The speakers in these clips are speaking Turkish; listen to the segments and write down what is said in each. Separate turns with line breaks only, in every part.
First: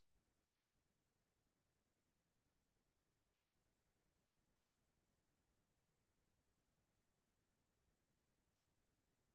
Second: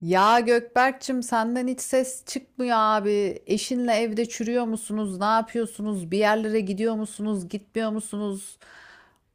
Ya Gökberk'cim senden hiç ses çıkmıyor abi. Eşinle evde çürüyor musunuz? Ne yapıyorsunuz? Bir yerlere gidiyor musunuz? Gitmiyor musunuz?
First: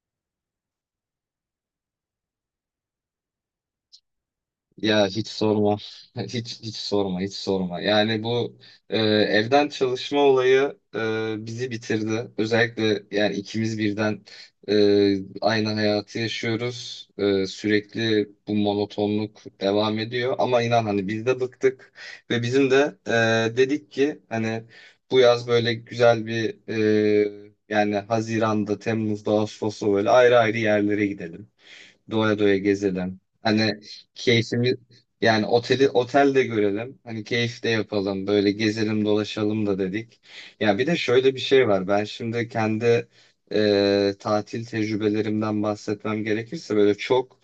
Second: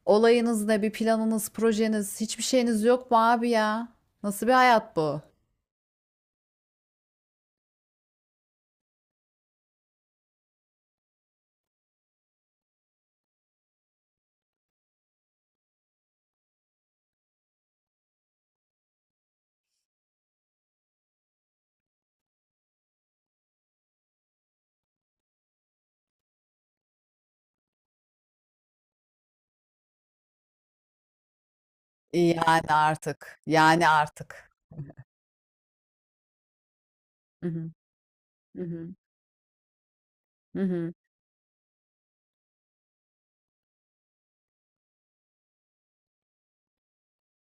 Olayınız ne? Bir planınız, projeniz, hiçbir şeyiniz yok mu abi ya? Nasıl bir hayat
Ya
bu?
hiç sorma. Hiç hiç sorma, hiç sorma. Yani bu evden çalışma olayı bizi bitirdi. Özellikle yani ikimiz birden aynı hayatı yaşıyoruz. Sürekli bu monotonluk devam ediyor. Ama inan hani biz de bıktık ve bizim de dedik ki hani bu yaz böyle güzel bir, yani Haziran'da, Temmuz'da, Ağustos'ta böyle ayrı ayrı yerlere gidelim. Doya doya
Yani
gezelim.
artık.
Hani
Yani artık.
keyfimiz, yani oteli otelde görelim. Hani
Hı
keyif de
hı.
yapalım, böyle
Hı hı.
gezelim dolaşalım da dedik.
Hı
Ya bir
hı.
de şöyle bir şey var. Ben şimdi kendi tatil tecrübelerimden bahsetmem gerekirse, böyle çok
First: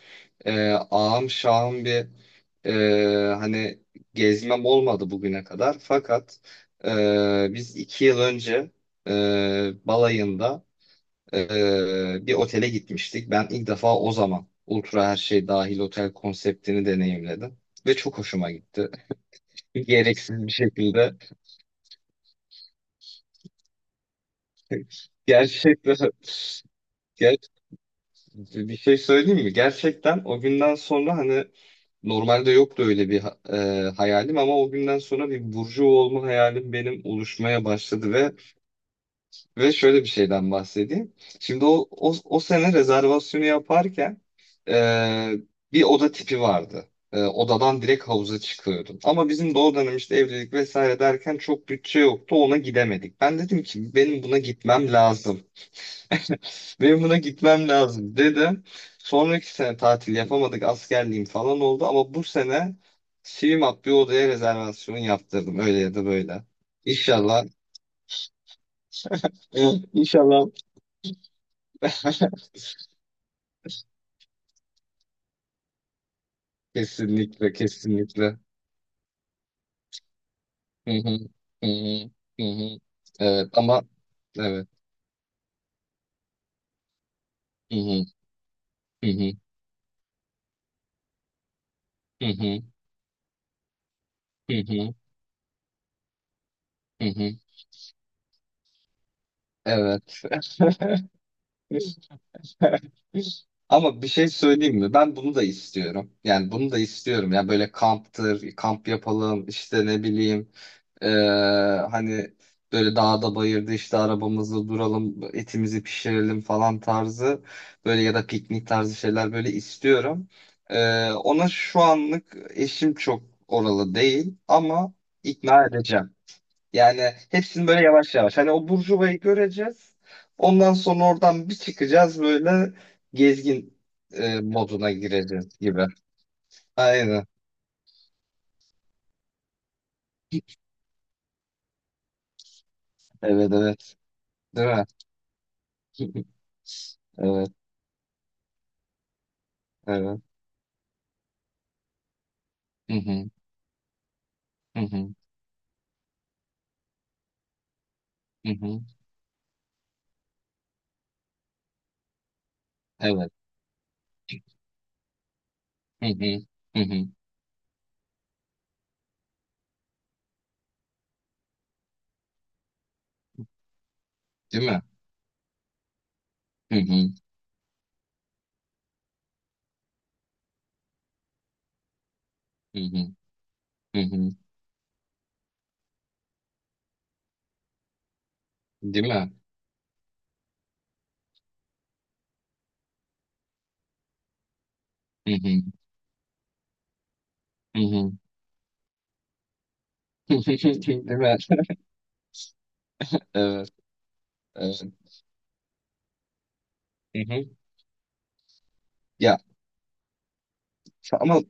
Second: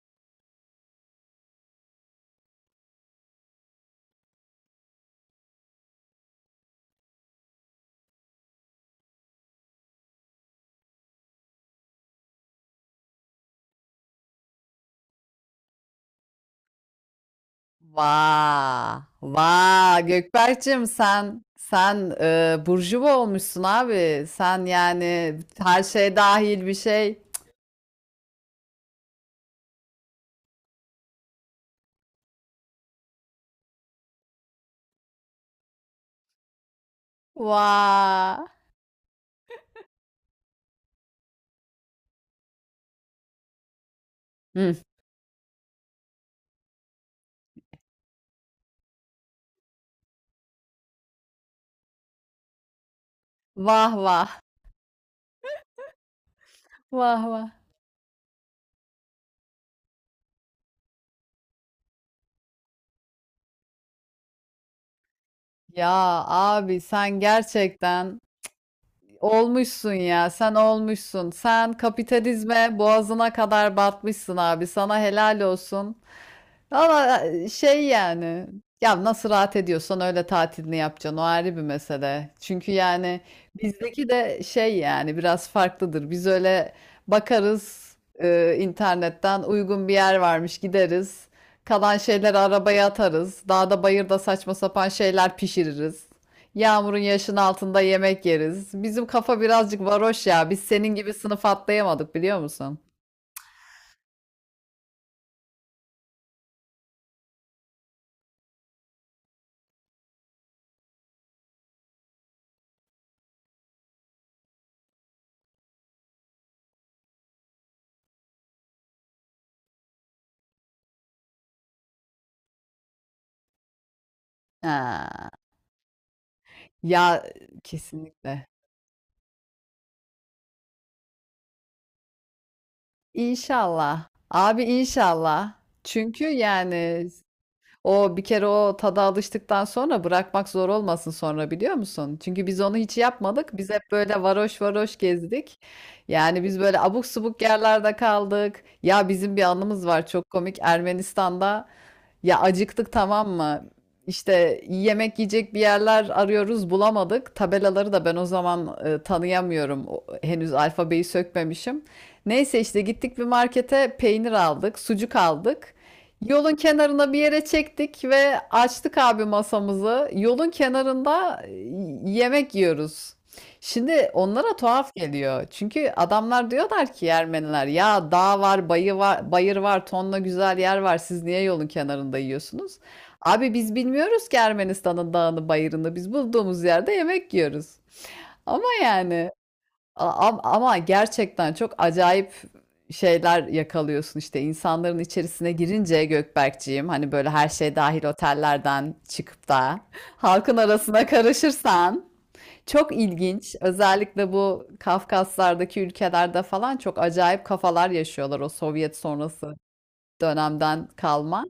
ağam şahım bir, hani gezmem olmadı bugüne kadar. Fakat biz 2 yıl önce balayında bir otele gitmiştik. Ben ilk defa o zaman ultra her şey dahil otel konseptini deneyimledim. Ve çok hoşuma gitti.
Vaa. Vaa
Gereksiz bir
Gökberk'cim
şekilde.
sen burjuva olmuşsun abi. Sen yani her
Gerçekten,
şey dahil bir şey.
ger bir şey söyleyeyim mi? Gerçekten o günden sonra, hani normalde yoktu öyle bir hayalim, ama o günden sonra bir burcu olma hayalim benim oluşmaya başladı. ve
Vay.
Ve şöyle bir şeyden bahsedeyim. Şimdi o sene rezervasyonu yaparken
Hıh.
e, bir oda tipi vardı. Odadan direkt havuza çıkıyordun. Ama bizim de o dönem, işte evlilik vesaire derken, çok bütçe yoktu, ona gidemedik. Ben dedim
Vah
ki, benim
vah.
buna gitmem lazım. Benim buna
Vah vah.
gitmem lazım dedim. Sonraki sene tatil yapamadık, askerliğim falan oldu. Ama bu sene Swimup bir odaya rezervasyon yaptırdım, öyle ya da
Ya
böyle.
abi sen
İnşallah.
gerçekten
Evet,
olmuşsun ya.
İnşallah.
Sen olmuşsun. Sen kapitalizme boğazına kadar batmışsın abi. Sana helal olsun. Valla
Kesinlikle,
şey
kesinlikle.
yani ya nasıl rahat ediyorsan öyle tatilini
Hı hı,
yapacaksın, o ayrı bir
hı hı,
mesele.
hı
Çünkü
hı.
yani
Evet, ama
bizdeki de
evet.
şey yani biraz farklıdır. Biz öyle
Hı
bakarız,
hı, hı hı,
internetten uygun bir yer varmış gideriz. Kalan
hı
şeyleri
hı,
arabaya atarız. Dağda bayırda saçma
hı
sapan
hı,
şeyler pişiririz. Yağmurun
hı hı.
yaşın altında yemek yeriz. Bizim kafa birazcık
Evet.
varoş ya. Biz senin gibi sınıf atlayamadık biliyor musun?
Ama bir şey söyleyeyim mi? Ben bunu da istiyorum. Yani bunu da istiyorum. Yani böyle kamptır, kamp yapalım, işte ne bileyim. Ee, Hani böyle dağda bayırda işte arabamızda duralım, etimizi pişirelim falan tarzı, böyle ya da piknik tarzı şeyler böyle istiyorum. Ona şu anlık eşim çok oralı değil, ama
Ha.
ikna edeceğim. Yani
Ya
hepsini böyle yavaş yavaş.
kesinlikle.
Hani o burjuvayı göreceğiz. Ondan sonra oradan bir çıkacağız, böyle gezgin
İnşallah. Abi
moduna
inşallah.
gireceğiz gibi.
Çünkü yani
Aynen.
o bir kere o tada alıştıktan sonra bırakmak zor olmasın sonra biliyor musun? Çünkü biz onu hiç yapmadık.
Evet,
Biz hep
evet.
böyle varoş
Değil mi?
varoş gezdik. Yani biz böyle abuk subuk
Evet.
yerlerde kaldık. Ya bizim bir anımız var
Evet.
çok komik. Ermenistan'da ya acıktık,
Hı
tamam
hı.
mı? İşte
Hı hı.
yemek yiyecek bir yerler arıyoruz, bulamadık. Tabelaları da ben o
Hı
zaman
hı.
tanıyamıyorum. Henüz alfabeyi sökmemişim. Neyse işte gittik bir
Evet.
markete, peynir aldık, sucuk aldık.
Hı hı.
Yolun
Hı hı.
kenarına bir yere çektik ve açtık abi masamızı. Yolun kenarında yemek yiyoruz. Şimdi onlara
Değil mi?
tuhaf geliyor. Çünkü adamlar
Hı
diyorlar ki
hı.
Ermeniler ya, dağ var, bayı var, bayır var, tonla güzel yer var. Siz niye yolun kenarında yiyorsunuz?
Hı hı.
Abi biz
Hı
bilmiyoruz
hı.
ki Ermenistan'ın dağını, bayırını. Biz bulduğumuz yerde yemek yiyoruz. Ama
Değil
yani
mi?
Ama gerçekten çok acayip şeyler yakalıyorsun işte insanların
Hı
içerisine
hı.
girince Gökberkciğim, hani böyle her şey
Hı
dahil
hı.
otellerden çıkıp da halkın
Değil
arasına
mi?
karışırsan çok ilginç,
Evet.
özellikle bu
Evet.
Kafkaslardaki ülkelerde falan çok
Hı hı.
acayip kafalar yaşıyorlar, o Sovyet
Ya
sonrası dönemden
ama
kalma.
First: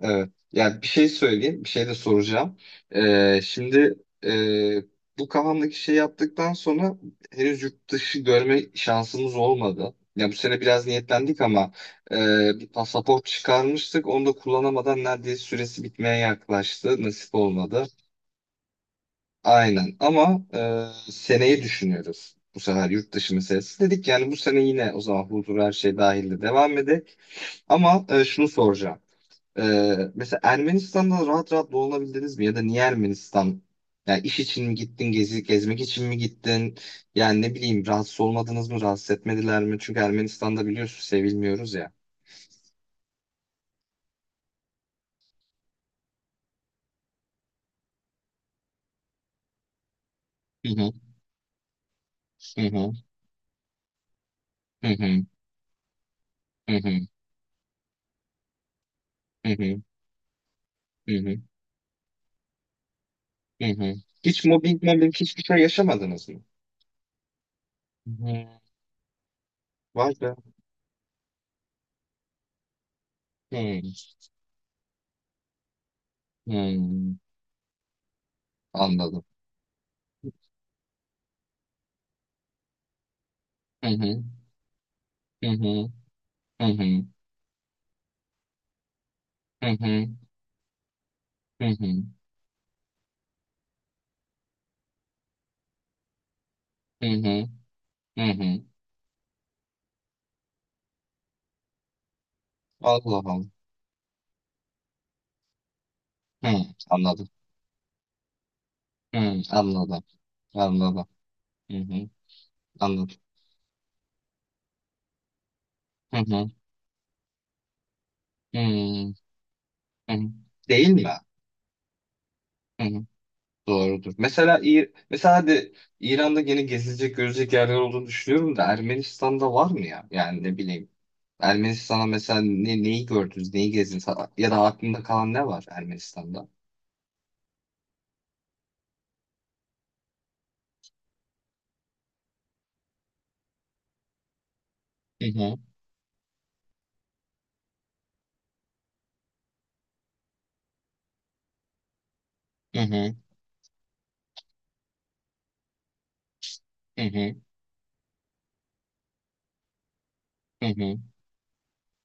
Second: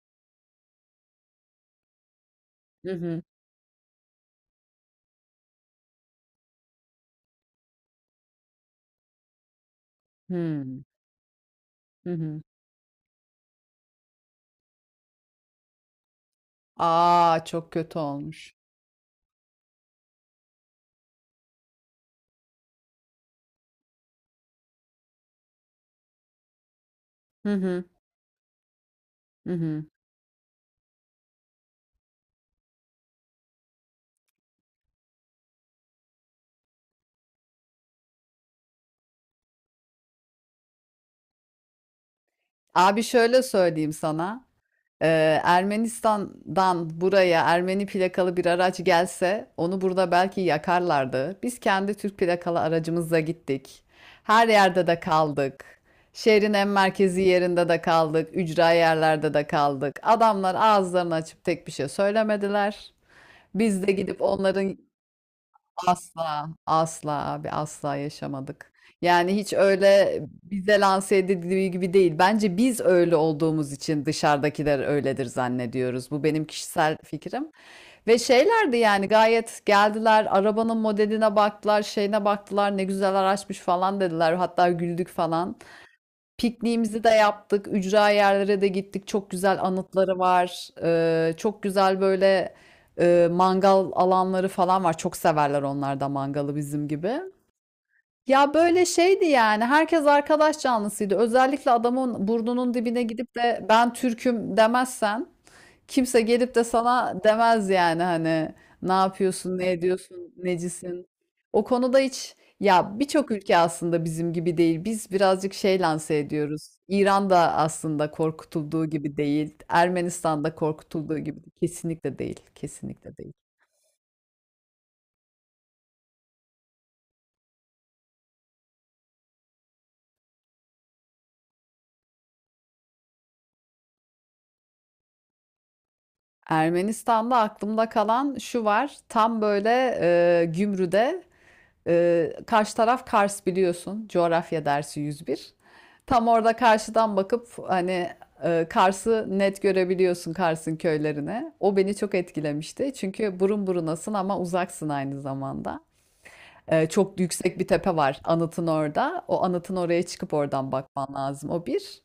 evet. Ya bir şey söyleyeyim. Bir şey de soracağım.
Hı hı.
Şimdi e, bu kafamdaki şey yaptıktan sonra, henüz yurt dışı görme şansımız olmadı. Ya bu
Hı
sene
hı.
biraz niyetlendik, ama e,
Hı.
bir pasaport çıkarmıştık. Onu da kullanamadan neredeyse süresi bitmeye yaklaştı. Nasip
Aa, çok
olmadı.
kötü olmuş.
Aynen, ama seneyi düşünüyoruz. Bu sefer yurt dışı meselesi. Dedik yani, bu sene yine o zaman huzur, her şey dahilde devam edek.
Hı hı.
Ama şunu soracağım.
Hı
E,
hı.
Mesela Ermenistan'da rahat rahat dolanabildiniz mi? Ya da niye Ermenistan? Yani iş için mi gittin, gezmek için mi gittin? Yani ne bileyim, rahatsız olmadınız mı, rahatsız etmediler mi? Çünkü Ermenistan'da biliyorsun, sevilmiyoruz ya.
Abi şöyle söyleyeyim sana. Ermenistan'dan buraya Ermeni plakalı bir araç gelse onu burada belki
Hı hı,
yakarlardı. Biz kendi Türk plakalı
hı hı,
aracımızla gittik. Her yerde
hı
de
hı,
kaldık. Şehrin en
hı hı,
merkezi yerinde de kaldık. Ücra yerlerde de
hı hı,
kaldık. Adamlar ağızlarını
hı hı,
açıp tek bir şey söylemediler.
hı
Biz de
hı.
gidip
Hiç
onların.
mobbing, hiçbir şey yaşamadınız mı?
Asla, asla abi, asla
Hı.
yaşamadık. Yani hiç
Vay
öyle
be.
bize lanse edildiği gibi değil. Bence biz öyle olduğumuz
Hmm,
için dışarıdakiler öyledir zannediyoruz. Bu benim kişisel
hmm.
fikrim. Ve şeylerdi yani,
Anladım.
gayet geldiler, arabanın modeline baktılar, şeyine baktılar, ne güzel araçmış
Hı
falan
hı,
dediler. Hatta güldük
hı
falan.
hı, hı
Pikniğimizi
hı,
de yaptık. Ücra yerlere de gittik. Çok güzel
hı hı,
anıtları var. Çok
hı hı,
güzel böyle mangal alanları falan var. Çok severler onlar da mangalı bizim
hı
gibi.
hı, hı
Ya
hı.
böyle şeydi yani. Herkes arkadaş canlısıydı. Özellikle adamın burnunun dibine
Allah
gidip
Allah.
de ben Türk'üm demezsen kimse
Hı,
gelip de sana
anladım.
demez yani, hani ne
Hı,
yapıyorsun, ne
anladım.
ediyorsun, necisin.
Anladım.
O
Hı
konuda
hı,
hiç, ya
anladım.
birçok ülke aslında bizim gibi değil. Biz birazcık şey
Hı
lanse
hı,
ediyoruz. İran da aslında korkutulduğu
hı
gibi değil.
hı.
Ermenistan da
Değil mi?
korkutulduğu gibi kesinlikle değil.
Hı hı,
Kesinlikle değil.
doğrudur. Mesela mesela, hadi İran'da yine gezilecek, görecek yerler olduğunu düşünüyorum da, Ermenistan'da var mı ya? Yani ne bileyim. Ermenistan'a mesela neyi gördünüz, neyi gezdiniz, ya da aklında kalan ne var Ermenistan'da?
Ermenistan'da aklımda kalan şu var. Tam böyle Gümrü'de, karşı taraf Kars biliyorsun. Coğrafya dersi 101. Tam orada karşıdan bakıp hani Kars'ı net görebiliyorsun, Kars'ın köylerine. O beni çok
Hı
etkilemişti.
hı,
Çünkü burun burunasın ama uzaksın aynı zamanda.
hı
Çok
hı,
yüksek bir tepe var anıtın orada. O anıtın oraya çıkıp
hı
oradan
hı,
bakman lazım. O bir.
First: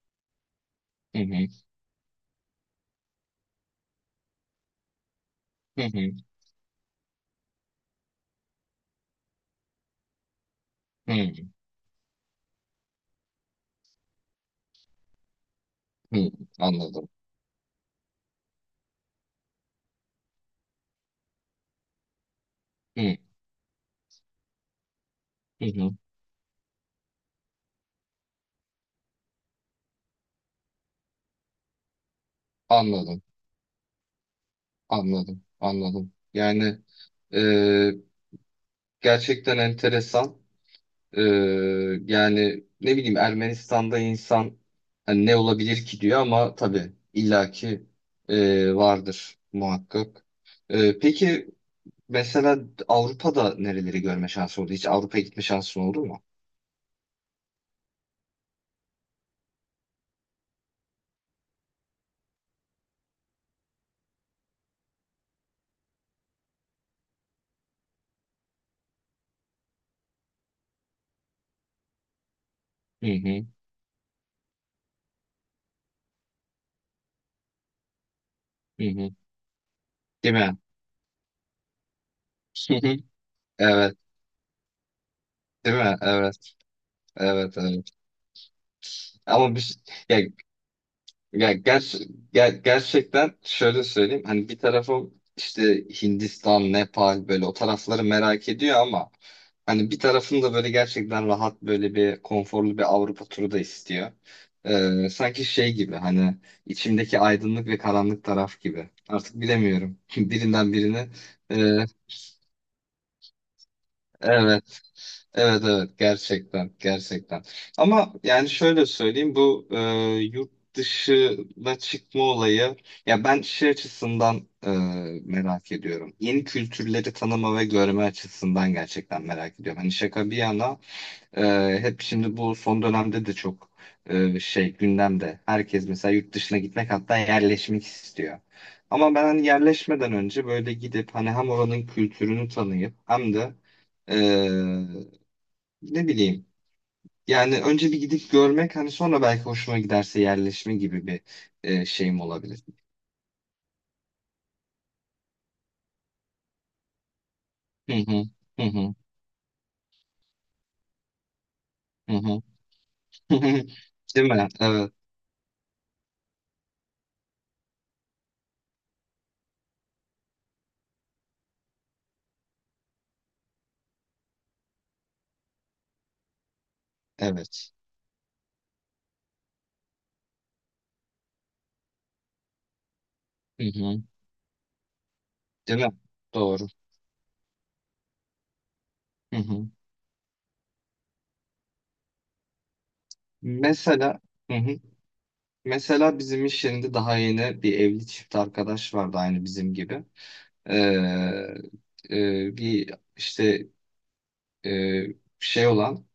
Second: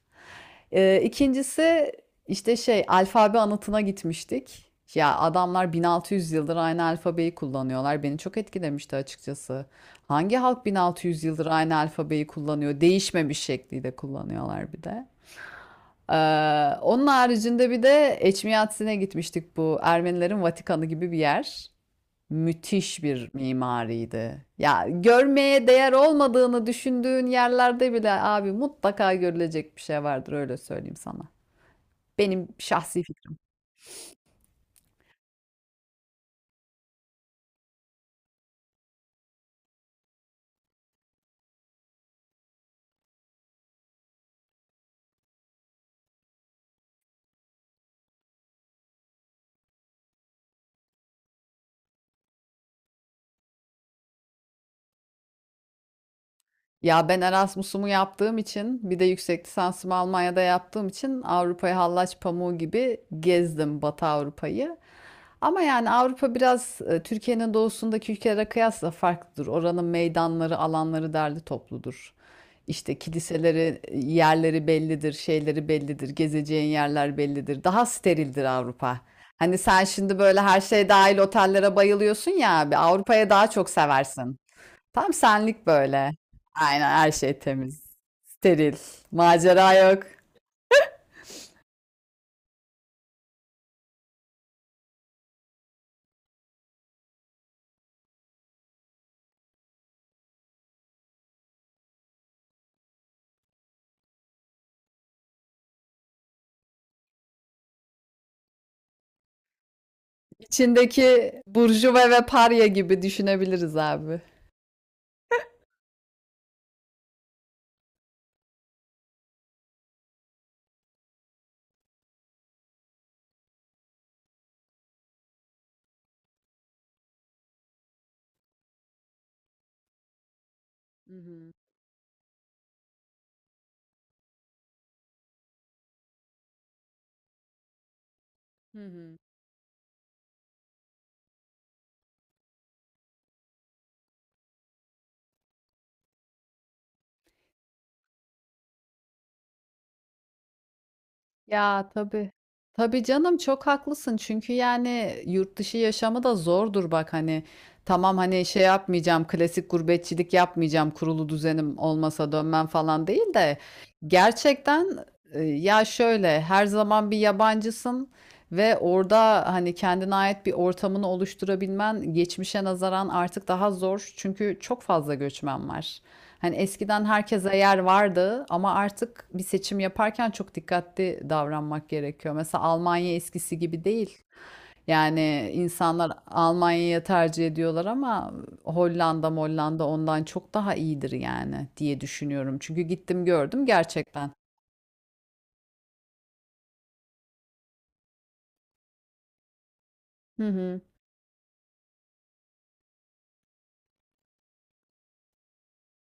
hı hı,
İkincisi işte şey alfabe anıtına gitmiştik. Ya adamlar
hı hı,
1600 yıldır aynı alfabeyi kullanıyorlar. Beni çok etkilemişti açıkçası. Hangi halk
hı
1600 yıldır aynı alfabeyi kullanıyor? Değişmemiş şekliyle kullanıyorlar bir de.
hı.
Onun
Anladım.
haricinde bir de Eçmiyatsi'ne gitmiştik, bu Ermenilerin Vatikanı gibi bir yer.
Hı
Müthiş bir mimariydi. Ya
hı,
görmeye değer
hı.
olmadığını düşündüğün yerlerde bile abi mutlaka görülecek bir şey vardır, öyle söyleyeyim sana. Benim şahsi
Anladım,
fikrim.
anladım, anladım. Yani e, gerçekten enteresan. E, Yani ne bileyim, Ermenistan'da insan hani ne olabilir ki diyor, ama tabii illaki vardır muhakkak. Peki mesela Avrupa'da nereleri görme şansı oldu? Hiç Avrupa'ya gitme şansın oldu mu?
Ya ben Erasmus'umu yaptığım için, bir de yüksek lisansımı Almanya'da yaptığım için Avrupa'yı hallaç pamuğu gibi gezdim, Batı Avrupa'yı. Ama yani Avrupa biraz Türkiye'nin doğusundaki ülkelere kıyasla farklıdır. Oranın meydanları, alanları derli topludur. İşte
Hı hı,
kiliseleri, yerleri bellidir, şeyleri bellidir, gezeceğin yerler bellidir. Daha sterildir
hı
Avrupa.
hı.
Hani sen şimdi
Değil
böyle
mi?
her şey dahil otellere bayılıyorsun ya abi, Avrupa'ya daha çok
Evet.
seversin. Tam senlik
Değil mi?
böyle.
Evet,
Aynen her şey
evet,
temiz.
evet.
Steril.
Ama
Macera
bir,
yok.
ya, ya, ger- ger- gerçekten şöyle söyleyeyim. Hani bir tarafım işte Hindistan, Nepal, böyle o tarafları merak ediyor, ama hani bir tarafım da böyle gerçekten rahat, böyle bir konforlu bir Avrupa turu da istiyor. Sanki şey gibi, hani içimdeki aydınlık ve karanlık taraf gibi. Artık bilemiyorum. Birinden birini.
İçindeki
Ee,
burjuva ve parya gibi düşünebiliriz abi.
evet, evet, evet, gerçekten gerçekten, ama yani şöyle söyleyeyim, bu yurt dışına çıkma olayı, ya ben şey açısından, merak ediyorum, yeni kültürleri tanıma ve görme açısından gerçekten merak ediyorum, hani şaka bir yana,
Hı
e,
hı,
hep şimdi bu son dönemde de çok şey gündemde, herkes mesela yurt dışına gitmek, hatta yerleşmek istiyor,
hı
ama
hı.
ben hani yerleşmeden önce böyle gidip, hani hem oranın kültürünü tanıyıp hem de ne bileyim. Yani önce bir gidip görmek, hani sonra belki hoşuma giderse yerleşme gibi bir
Ya
şeyim
tabii.
olabilir.
Tabii canım, çok haklısın. Çünkü yani yurt dışı yaşamı da zordur bak hani.
Hı
Tamam
hı.
hani şey
Hı hı.
yapmayacağım, klasik gurbetçilik yapmayacağım, kurulu düzenim
Hı
olmasa
hı.
dönmem falan değil de
Değil mi? Evet.
gerçekten ya şöyle her zaman bir yabancısın. Ve orada hani kendine ait bir ortamını oluşturabilmen geçmişe nazaran artık daha zor. Çünkü çok fazla göçmen var. Hani eskiden herkese
Evet.
yer vardı ama artık bir seçim yaparken çok dikkatli davranmak gerekiyor. Mesela Almanya eskisi
Hı
gibi
hı.
değil. Yani
Değil mi?
insanlar
Doğru.
Almanya'ya tercih ediyorlar ama Hollanda,
Hı hı.
Molland'a ondan çok daha iyidir yani diye düşünüyorum. Çünkü gittim gördüm
Mesela,
gerçekten.
hı hı. Mesela bizim iş yerinde daha yeni bir evli çift arkadaş vardı, aynı bizim gibi.
Hı hı.
Ee, bir işte e, şey olan,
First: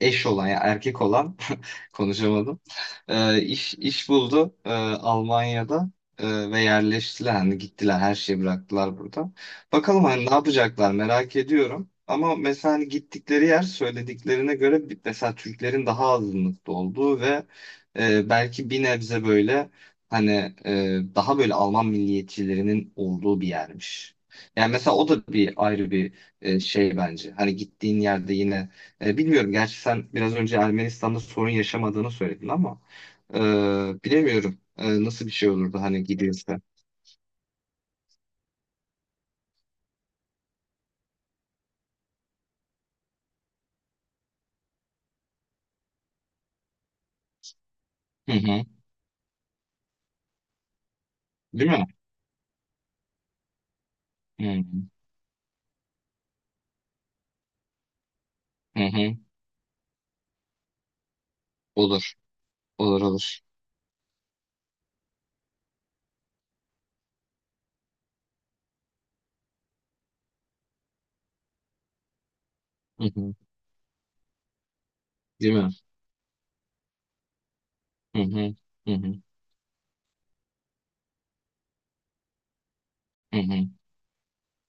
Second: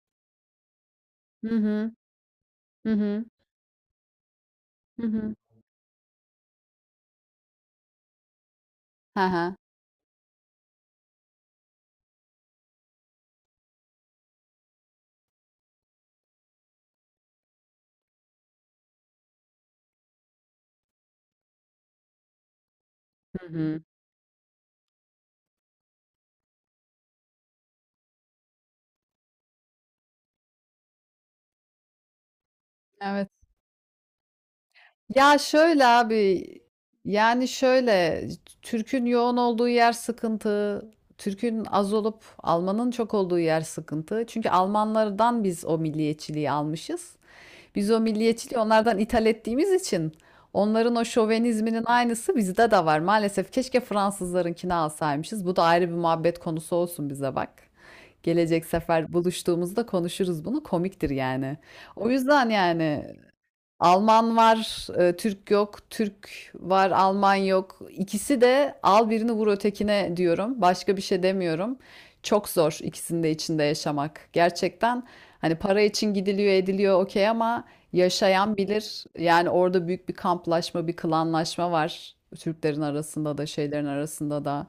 eş olan, ya erkek olan
Hı hı.
konuşamadım.
Hı hı.
E, iş iş buldu
Hı hı.
Almanya'da, ve yerleştiler, hani gittiler, her şeyi bıraktılar
Hı
burada.
hı.
Bakalım hani ne yapacaklar, merak ediyorum. Ama mesela hani gittikleri yer, söylediklerine göre mesela Türklerin daha azınlıkta olduğu ve belki bir nebze böyle hani daha böyle Alman milliyetçilerinin olduğu
Hı
bir
hı.
yermiş. Yani mesela o da bir ayrı bir şey bence. Hani gittiğin yerde yine bilmiyorum. Gerçi sen biraz önce Ermenistan'da sorun yaşamadığını söyledin ama
Evet.
e, bilemiyorum. Nasıl bir
Ya
şey olurdu
şöyle
hani
abi,
gidilse.
yani şöyle, Türk'ün yoğun olduğu yer sıkıntı. Türk'ün az olup Alman'ın çok olduğu yer sıkıntı. Çünkü Almanlardan biz o milliyetçiliği almışız. Biz o
Hı
milliyetçiliği
hı.
onlardan ithal ettiğimiz için onların o
Değil
şovenizminin
mi?
aynısı bizde de var. Maalesef keşke
Hı hı.
Fransızlarınkini alsaymışız. Bu da ayrı bir muhabbet konusu olsun bize bak. Gelecek
Hı
sefer
hı.
buluştuğumuzda konuşuruz bunu. Komiktir yani. O
Olur.
yüzden
Olur,
yani
olur.
Alman var, Türk yok, Türk var, Alman yok. İkisi de al birini vur ötekine diyorum. Başka bir şey demiyorum. Çok zor
Hı
ikisinin de
hı.
içinde yaşamak. Gerçekten
Değil
hani
mi?
para için gidiliyor, ediliyor okey ama
Hı hı.
yaşayan
Hı
bilir.
hı.
Yani orada büyük bir kamplaşma, bir klanlaşma var. Türklerin
Hı
arasında da,
hı.
şeylerin arasında da.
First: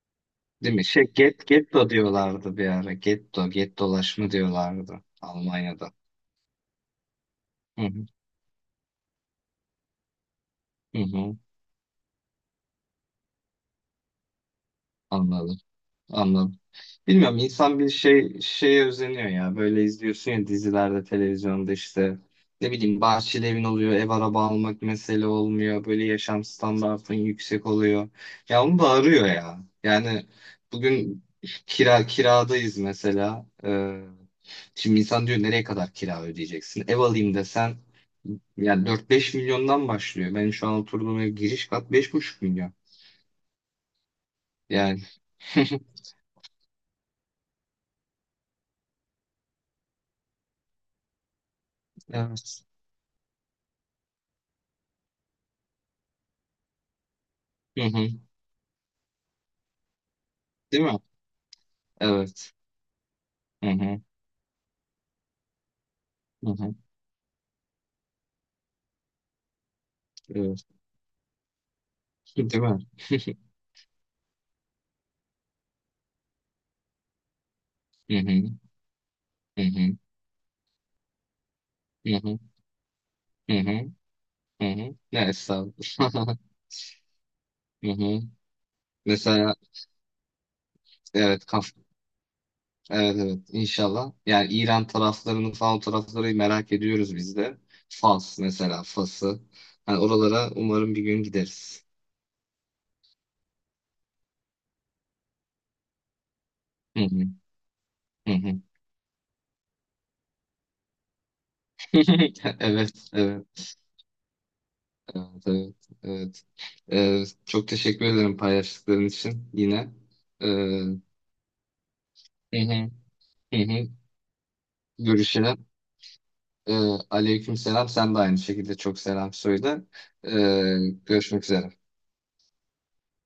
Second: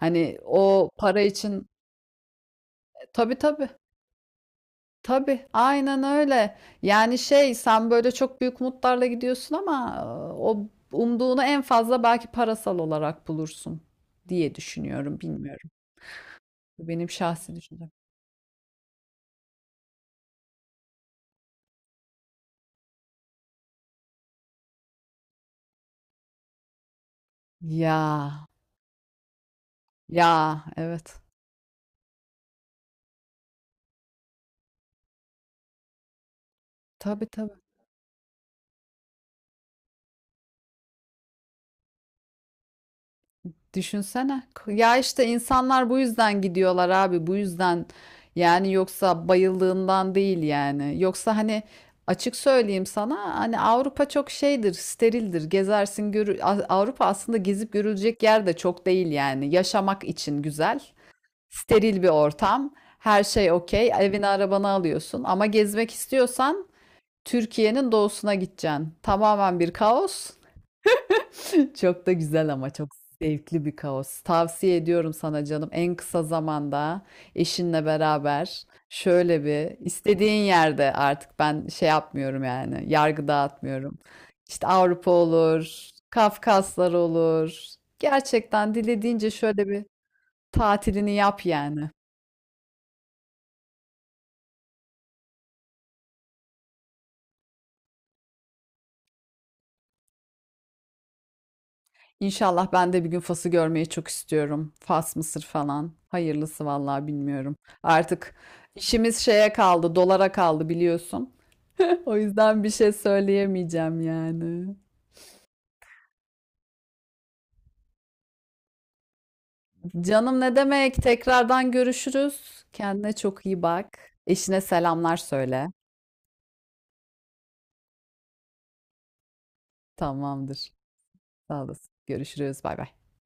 Hani
Değil mi?
o
Şey,
para için,
getto diyorlardı bir ara.
tabii
Getto,
tabii.
gettolaşma diyorlardı
Tabii,
Almanya'da.
aynen öyle. Yani şey,
Hı
sen
hı.
böyle çok büyük umutlarla gidiyorsun ama o
Hı hı.
umduğunu en fazla belki parasal olarak bulursun diye düşünüyorum,
Anladım.
bilmiyorum.
Anladım.
Bu benim
Bilmiyorum,
şahsi
insan bir
düşüncem.
şeye özeniyor ya. Böyle izliyorsun ya, dizilerde, televizyonda, işte ne bileyim, bahçeli evin oluyor, ev araba almak mesele olmuyor. Böyle yaşam standartın yüksek
Ya,
oluyor. Ya onu da arıyor ya. Yani
ya, evet.
bugün kiradayız mesela. Şimdi insan diyor, nereye kadar kira ödeyeceksin? Ev
Tabii
alayım
tabii.
desen, yani 4-5 milyondan başlıyor. Benim şu an oturduğum ev giriş kat 5,5 milyon.
Düşünsene. Ya
Yani,
işte insanlar bu yüzden gidiyorlar abi. Bu yüzden yani, yoksa bayıldığından değil yani. Yoksa hani açık
evet.
söyleyeyim sana, hani Avrupa çok şeydir, sterildir. Gezersin görü. Avrupa aslında gezip
Hı hı.
görülecek yer de çok değil yani. Yaşamak için güzel.
Değil mi?
Steril bir
Evet.
ortam. Her şey
Hı
okey.
hı.
Evini arabanı alıyorsun. Ama gezmek istiyorsan
Uhum,
Türkiye'nin doğusuna gideceksin. Tamamen bir kaos.
eu-
Çok da güzel ama
Entendeu?
çok zevkli bir kaos. Tavsiye ediyorum sana canım, en kısa zamanda eşinle
Uhum,
beraber şöyle bir
uhum,
istediğin yerde, artık ben şey
uhum,
yapmıyorum yani, yargı
uhum,
dağıtmıyorum. İşte
uhum.
Avrupa
Evet, sağ ol.
olur, Kafkaslar olur.
Uhum.
Gerçekten dilediğince
Mesela
şöyle bir tatilini yap
evet,
yani.
evet, evet, inşallah. Yani İran taraflarını falan, o tarafları merak ediyoruz biz de. Fas, mesela Fas'ı. Yani oralara umarım bir gün gideriz.
İnşallah ben de bir gün Fas'ı görmeyi çok istiyorum. Fas, Mısır falan. Hayırlısı
Hı
vallahi
hı,
bilmiyorum.
hı
Artık
hı.
işimiz şeye kaldı, dolara kaldı biliyorsun. O yüzden bir şey
Evet, evet,
söyleyemeyeceğim yani.
evet, evet, evet. Çok teşekkür ederim paylaştıkların için yine.
Canım ne demek?
Hı
Tekrardan
hı,
görüşürüz.
hı
Kendine çok iyi
hı.
bak. Eşine selamlar
Görüşelim.
söyle.
Ee, Aleyküm selam. Sen de aynı şekilde çok selam söyle.
Tamamdır.
Ee, Görüşmek
Sağ
üzere.
olasın. Görüşürüz. Bay bay.